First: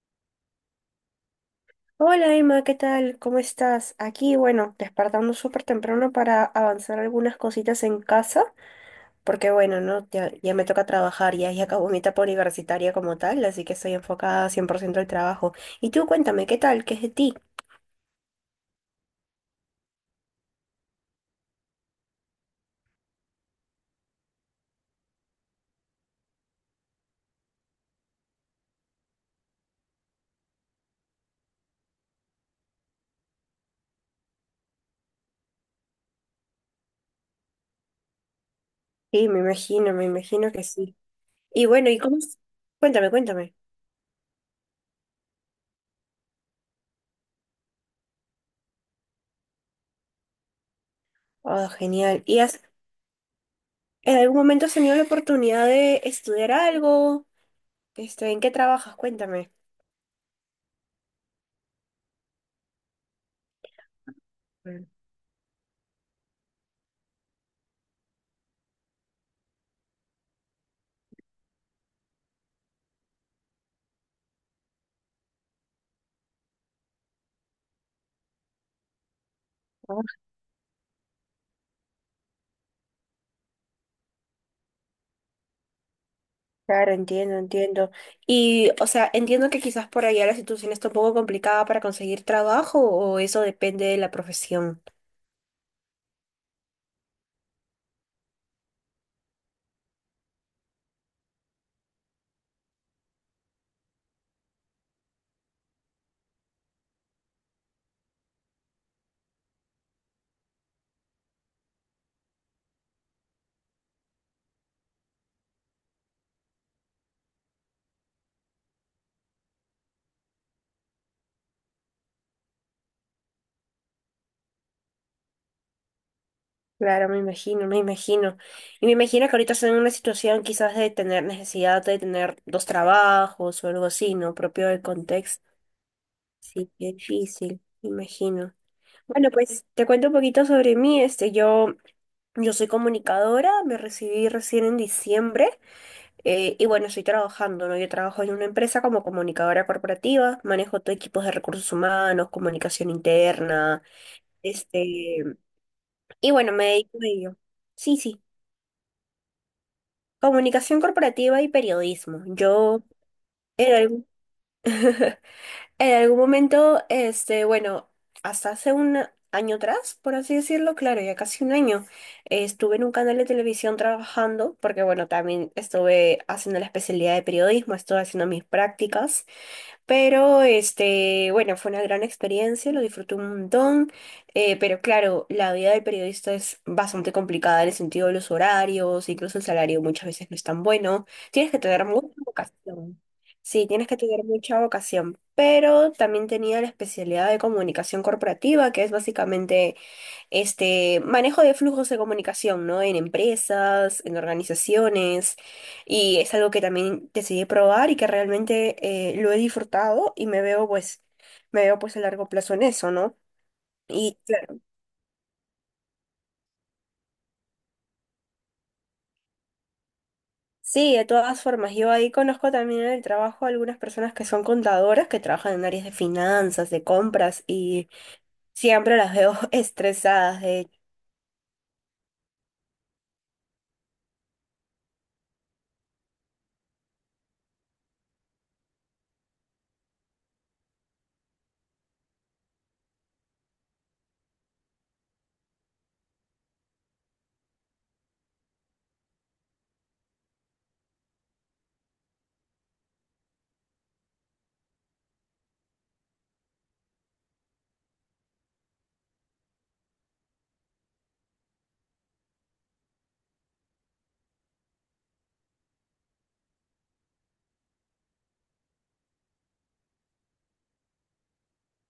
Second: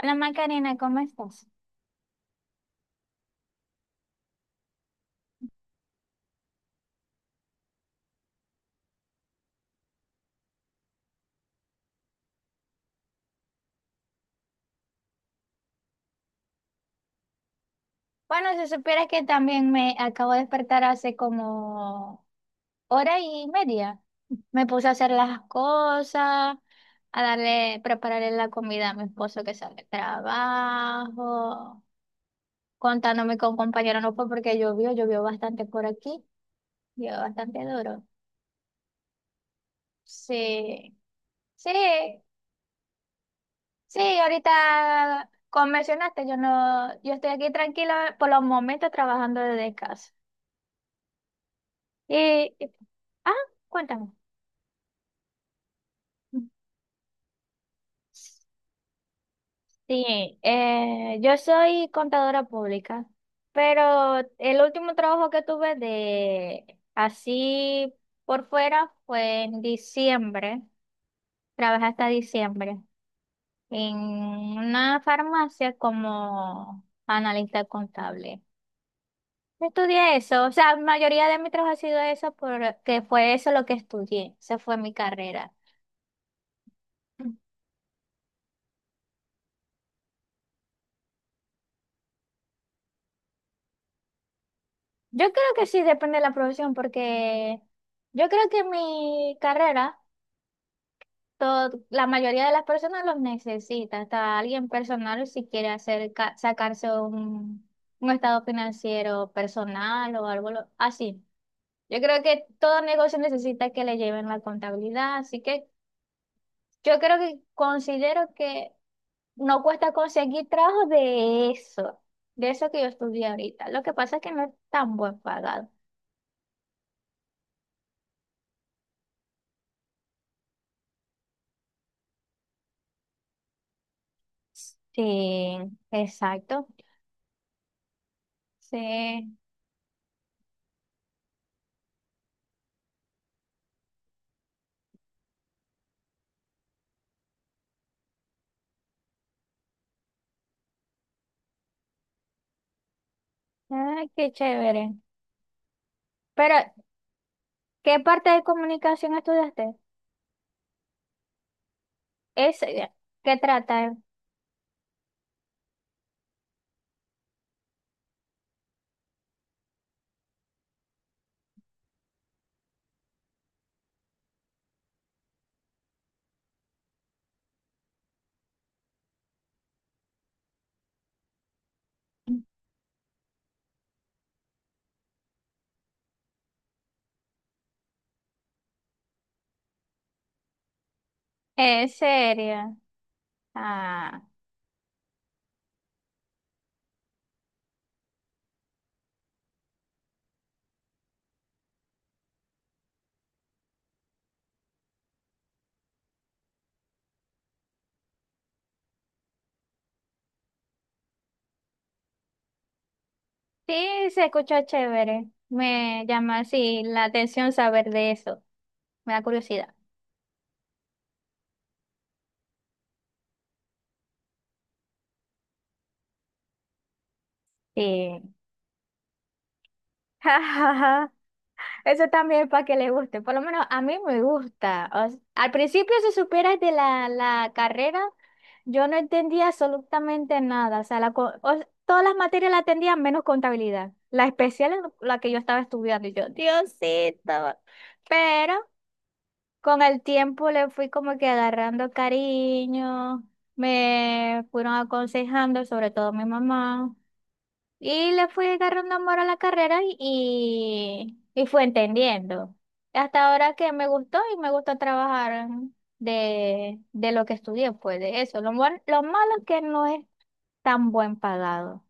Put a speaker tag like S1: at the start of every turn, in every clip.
S1: Hola Macarena, ¿cómo estás?
S2: Hola Emma, ¿qué tal? ¿Cómo estás? Aquí, bueno, despertando súper temprano para avanzar algunas cositas en casa, porque bueno, ¿no? Ya me toca trabajar, ya acabó mi etapa universitaria como tal, así que estoy enfocada 100% al trabajo. Y tú cuéntame, ¿qué tal? ¿Qué es de ti?
S1: Bueno, si supieras que también me acabo de despertar hace como hora y media. Me puse a hacer las cosas, a darle, prepararle la comida a mi esposo que sale del trabajo, contándome con compañero, no fue porque llovió, llovió bastante por aquí, llovió bastante duro.
S2: Sí, me imagino que
S1: Sí,
S2: sí. Y
S1: sí,
S2: bueno, ¿y cómo es? Cuéntame, cuéntame.
S1: sí, ahorita como mencionaste, yo no, yo estoy aquí tranquila por los momentos trabajando desde casa.
S2: Oh, genial. ¿Y
S1: Y Ah, Cuéntame.
S2: en algún momento has tenido la oportunidad de estudiar algo? ¿En qué trabajas? Cuéntame.
S1: Sí, yo soy contadora pública, pero el último trabajo que tuve de así por fuera fue en diciembre. Trabajé hasta diciembre en una farmacia como analista contable. Estudié eso, o sea, la mayoría de mi trabajo ha sido eso porque fue eso lo que estudié, esa fue mi carrera.
S2: Claro, entiendo, entiendo. Y, o sea, entiendo que quizás por allá la situación está un poco complicada para conseguir trabajo o eso depende de la profesión.
S1: Yo creo que sí, depende de la profesión, porque yo creo que en mi carrera, todo, la mayoría de las personas los necesita, hasta alguien personal si quiere hacer, sacarse un estado financiero personal o algo así. Yo creo que todo negocio necesita que le lleven la contabilidad, así que yo creo que considero que no cuesta conseguir trabajo de eso que yo estudié ahorita. Lo que pasa es que no es tan buen pagado.
S2: Claro, me imagino, me imagino. Y me imagino que ahorita están en una situación quizás de tener necesidad de tener dos trabajos o algo así, ¿no? Propio del contexto.
S1: Sí, exacto.
S2: Sí, qué difícil, me imagino. Bueno,
S1: Sí,
S2: pues te cuento un poquito sobre mí. Yo soy comunicadora, me recibí recién en diciembre. Y bueno, estoy trabajando, ¿no? Yo trabajo en una empresa como comunicadora corporativa, manejo todo equipos de recursos humanos, comunicación interna,
S1: ay, qué chévere.
S2: este, y bueno,
S1: Pero,
S2: me dedico a ello. Sí,
S1: ¿qué
S2: sí,
S1: parte de comunicación estudiaste?
S2: comunicación corporativa y periodismo.
S1: Es,
S2: Yo
S1: ¿qué
S2: en
S1: trata?
S2: algún, en algún momento, bueno, hasta hace un año atrás, por así decirlo, claro, ya casi un año, estuve en un canal de televisión trabajando, porque bueno, también estuve haciendo la especialidad de periodismo, estuve haciendo mis prácticas. Pero bueno, fue una gran experiencia, lo disfruté un montón. Pero claro, la vida del periodista es bastante complicada en el sentido de los horarios, incluso el salario muchas veces no es tan bueno. Tienes que tener
S1: Es
S2: mucha
S1: seria.
S2: vocación. Sí, tienes que
S1: Ah,
S2: tener mucha vocación. Pero también tenía la especialidad de comunicación corporativa, que es básicamente manejo de flujos de comunicación, ¿no? En empresas, en organizaciones, y es algo que también decidí probar y que realmente lo he disfrutado y me veo pues a largo plazo en eso, ¿no?
S1: sí,
S2: Y
S1: se
S2: claro,
S1: escucha chévere. Me llama así la atención saber de eso. Me da curiosidad.
S2: sí, de todas formas, yo ahí conozco también en el trabajo a algunas personas que son contadoras, que trabajan en áreas de finanzas, de compras, y
S1: Sí.
S2: siempre las veo
S1: Ja,
S2: estresadas. De
S1: ja, ja. Eso también para que le guste. Por lo menos a mí me gusta. Al principio, si supieras de la carrera, yo no entendía absolutamente nada. O sea, todas las materias las entendía menos contabilidad. La especial es la que yo estaba estudiando. Y yo, Diosito. Pero con el tiempo le fui como que agarrando cariño. Me fueron aconsejando, sobre todo mi mamá. Le fui agarrando amor a la carrera y fue entendiendo. Hasta ahora que me gustó y me gusta trabajar de lo que estudié, pues de eso. Lo malo es que no es tan buen pagado.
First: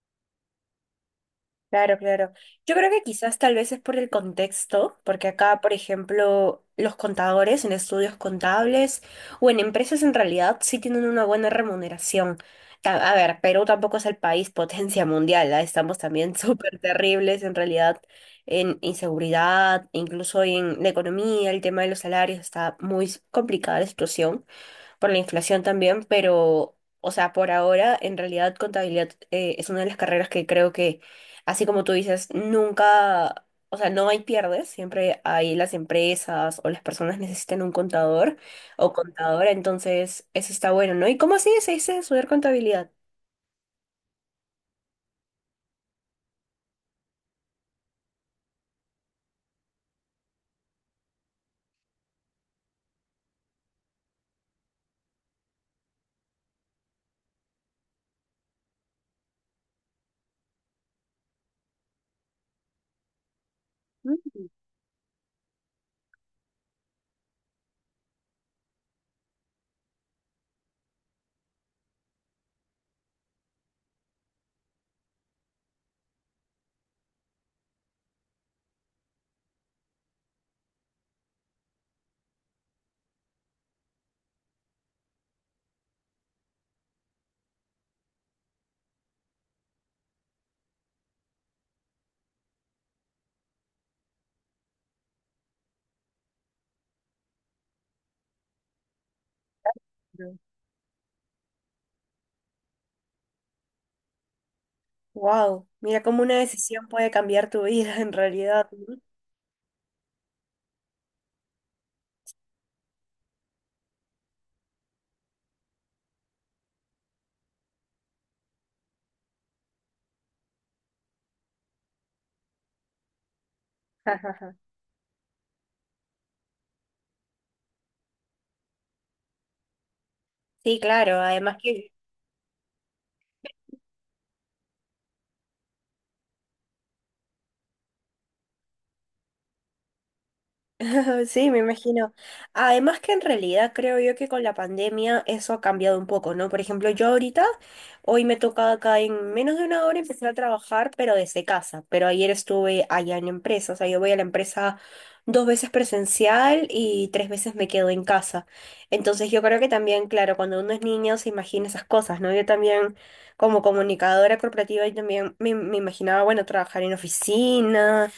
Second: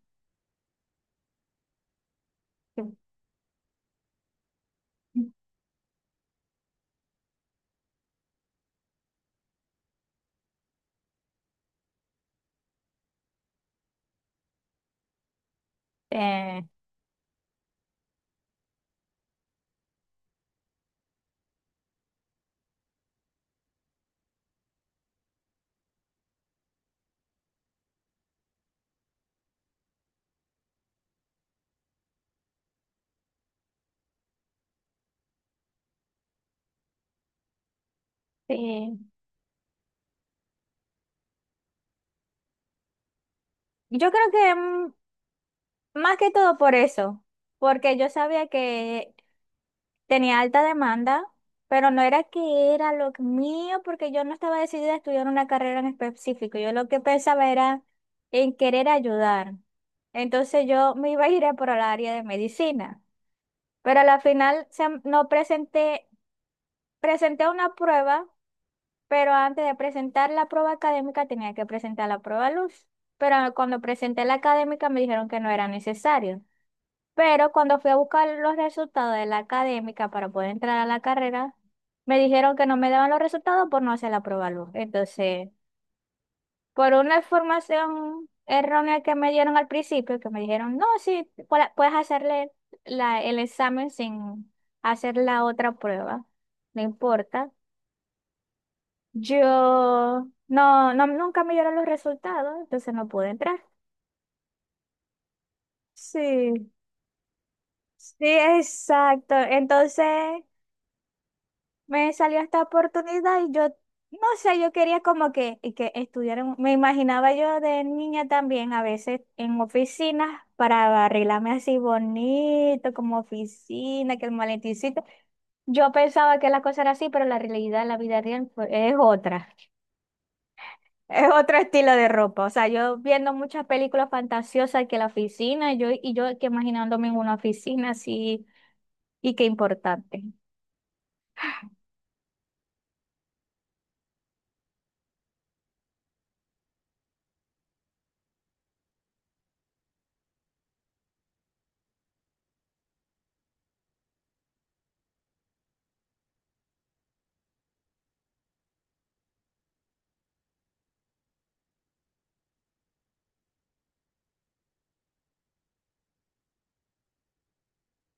S2: Claro, claro. Yo creo que quizás tal vez es por el contexto, porque acá, por ejemplo, los contadores en estudios contables o en empresas en realidad sí tienen una buena remuneración. A ver, Perú tampoco es el país potencia mundial, ¿ah? Estamos también
S1: Eh,
S2: súper terribles en realidad en inseguridad, incluso en la economía, el tema de los salarios está muy complicada la situación por la inflación también, pero, o sea, por ahora, en realidad, contabilidad es una de las carreras que creo que, así como tú dices, nunca, o sea, no hay pierdes, siempre hay las empresas o las personas necesitan un contador o
S1: sí.
S2: contadora, entonces eso está bueno, ¿no? ¿Y cómo así se dice estudiar contabilidad?
S1: Yo creo que más que todo por eso, porque yo sabía que tenía alta demanda, pero no era que era lo mío, porque yo no estaba decidida a estudiar una carrera en específico. Yo lo que pensaba era en querer ayudar. Entonces yo me iba a ir a por el área de medicina, pero a la final no presenté, presenté una prueba, pero antes de presentar la prueba académica tenía que presentar la prueba luz. Pero cuando presenté la académica me dijeron que no era necesario. Pero cuando fui a buscar los resultados de la académica para poder entrar a la carrera, me dijeron que no me daban los resultados por no hacer la prueba luz. Entonces, por una información errónea que me dieron al principio, que me dijeron, no, sí, puedes hacerle el examen sin hacer la otra prueba, no importa. Yo no, no, Nunca me dieron los resultados, entonces no pude entrar.
S2: Wow, mira cómo una
S1: Sí,
S2: decisión puede cambiar tu vida en
S1: sí,
S2: realidad, ¿no?
S1: exacto. Entonces me salió esta oportunidad y yo, no sé, yo quería como que, y que estudiar, me imaginaba yo de niña también a veces en oficinas para arreglarme así bonito, como oficina, que el maletincito. Yo pensaba que la cosa era así, pero la realidad la vida real es otra.
S2: Sí, claro,
S1: Es otro
S2: además
S1: estilo
S2: que
S1: de ropa. O sea, yo viendo muchas películas fantasiosas que la oficina, yo, y yo que imaginándome en una oficina así, y qué importante.
S2: Sí, me imagino. Además que en realidad creo yo que con la pandemia eso ha cambiado un poco, ¿no? Por ejemplo, yo ahorita, hoy me toca acá en menos de una hora empezar a trabajar, pero desde casa. Pero ayer estuve allá en empresa, o sea, yo voy a la empresa dos veces presencial y tres veces me quedo en casa. Entonces yo creo que también, claro, cuando uno es niño se imagina esas cosas, ¿no? Yo también como comunicadora corporativa, yo también me imaginaba, bueno, trabajar en oficinas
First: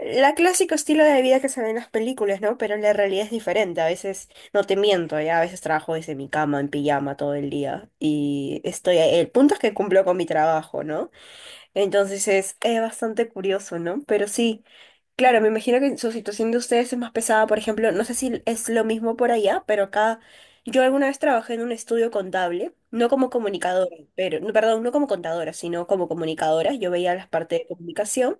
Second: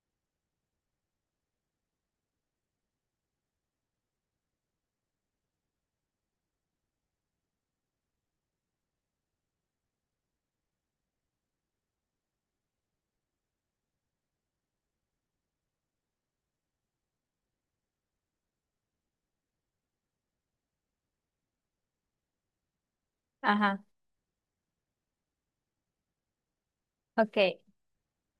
S2: la clásico estilo de vida que se ve en las películas, ¿no? Pero la realidad es diferente. A veces, no te miento, ya a veces trabajo desde mi cama en pijama todo el día y estoy ahí. El punto es que cumplo con mi trabajo, ¿no? Entonces es bastante curioso, ¿no? Pero sí, claro, me imagino que su situación de ustedes es más pesada. Por ejemplo, no sé si es lo mismo por allá, pero acá yo alguna vez trabajé en un estudio contable, no como
S1: Ajá,
S2: comunicadora, pero, no, perdón, no como contadora, sino como comunicadora. Yo veía las
S1: ok.
S2: partes de comunicación.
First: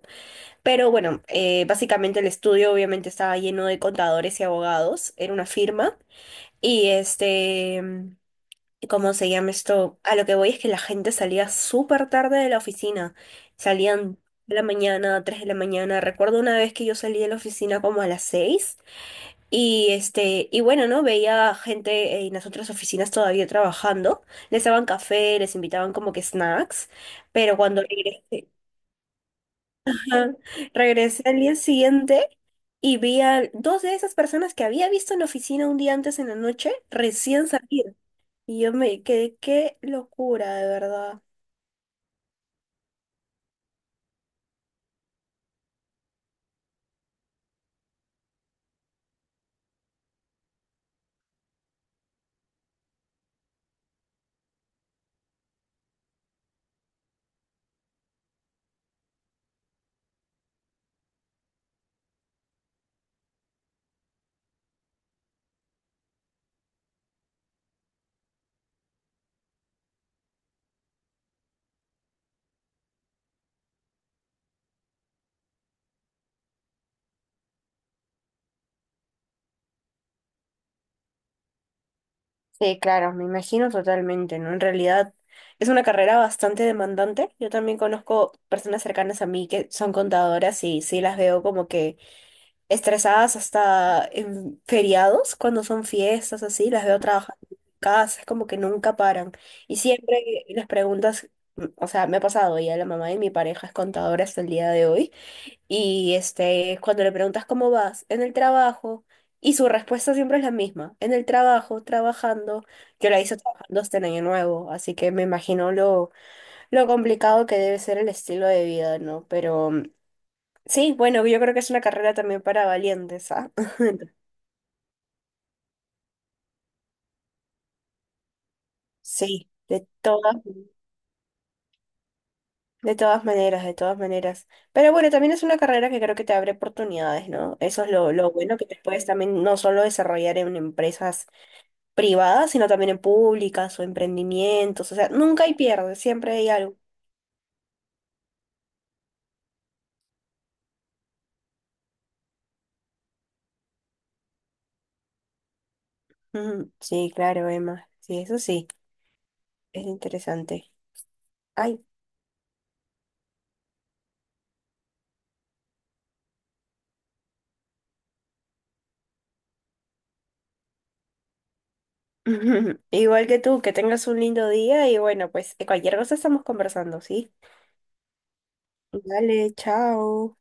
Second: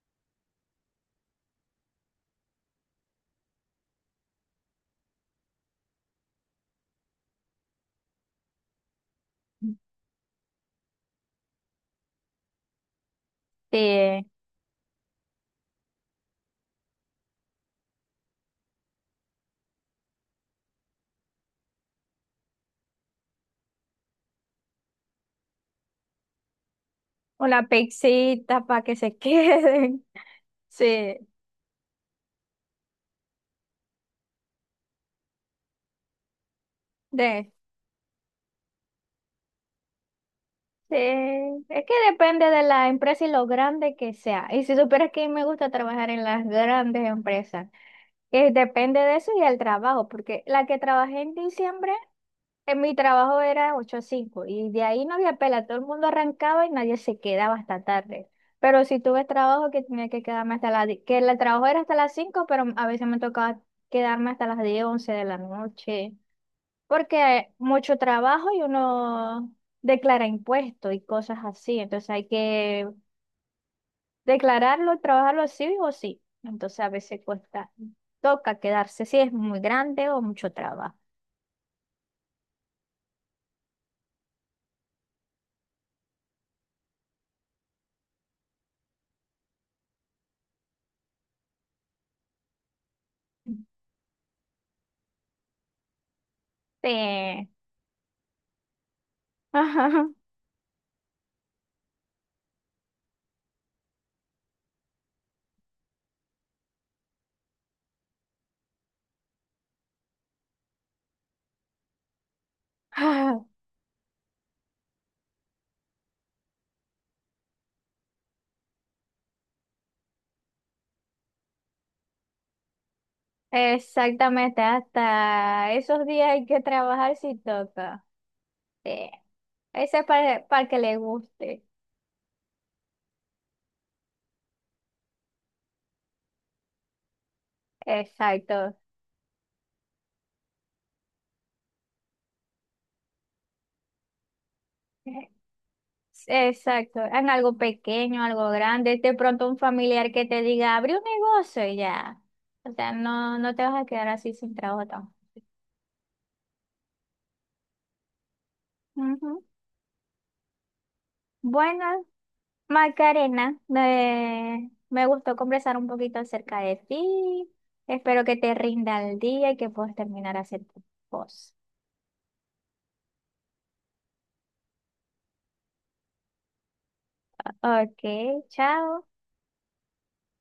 S2: Pero bueno, básicamente el estudio obviamente estaba lleno de contadores y abogados, era una firma. Y este, mm, ¿Cómo se llama esto? A lo que voy es que la gente salía súper tarde de la oficina. Salían
S1: Sí,
S2: 3 de la mañana. Recuerdo una vez que yo salí de la oficina como a las 6. Y bueno, ¿no? Veía gente en las otras oficinas todavía trabajando. Les daban café, les invitaban como que snacks.
S1: o
S2: Pero
S1: la
S2: cuando regresé,
S1: pizzita para que se queden.
S2: ajá,
S1: Sí,
S2: regresé al día siguiente. Y vi a dos de esas personas que había visto en la oficina un día antes en la noche recién
S1: de,
S2: salir. Y yo me quedé, qué locura, de
S1: sí.
S2: verdad.
S1: Es que depende de la empresa y lo grande que sea. Y si supieras que me gusta trabajar en las grandes empresas, que depende de eso y el trabajo, porque la que trabajé en diciembre, en mi trabajo era 8 a 5 y de ahí no había pela, todo el mundo arrancaba y nadie se quedaba hasta tarde. Pero si tuve trabajo que tenía que quedarme hasta que el trabajo era hasta las 5 pero a veces me tocaba quedarme hasta las 10 11 de la noche, porque hay mucho trabajo y uno declara impuestos y cosas así, entonces hay que declararlo, trabajarlo sí o sí, entonces a veces cuesta, toca quedarse si es muy grande o mucho trabajo.
S2: Sí, claro, me imagino totalmente, ¿no? En realidad es una carrera bastante demandante. Yo también conozco personas cercanas a mí que son contadoras y sí las veo como que estresadas hasta en feriados, cuando son fiestas así, las veo trabajando
S1: Sí.
S2: en casa, es como que nunca paran. Y
S1: Ajá.
S2: siempre les preguntas, o sea, me ha pasado, ya la mamá de mi pareja es contadora hasta el día de hoy, cuando le preguntas cómo vas en el trabajo, y su respuesta siempre es la misma, en el trabajo, trabajando, yo la hice
S1: Ah,
S2: trabajando hasta el año nuevo, así que me imagino lo complicado que debe ser el estilo de vida, ¿no? Pero sí, bueno, yo creo que es una carrera también para valientes, ¿ah?
S1: exactamente, hasta esos días hay que trabajar si toca. Sí.
S2: Sí,
S1: Ese es para que le guste.
S2: de todas maneras, de todas maneras. Pero bueno, también es una carrera que creo que te abre oportunidades, ¿no? Eso es lo bueno que
S1: Exacto.
S2: te puedes también no solo desarrollar en empresas privadas, sino también en públicas o emprendimientos. O sea, nunca hay pierde, siempre hay algo.
S1: Exacto, en algo pequeño, algo grande, de pronto un familiar que te diga, abre un negocio y ya. O sea, no te vas a quedar así sin trabajo tampoco.
S2: Ujú, sí, claro, Emma. Sí, eso sí,
S1: Ujú.
S2: es interesante. Ay.
S1: Bueno, Macarena, me gustó conversar un poquito acerca de ti. Espero que te rinda el día y que puedas terminar a hacer tu cosas.
S2: Igual que tú, que tengas un lindo día y bueno, pues cualquier cosa estamos conversando, ¿sí?
S1: Ok, chao.
S2: Dale, chao.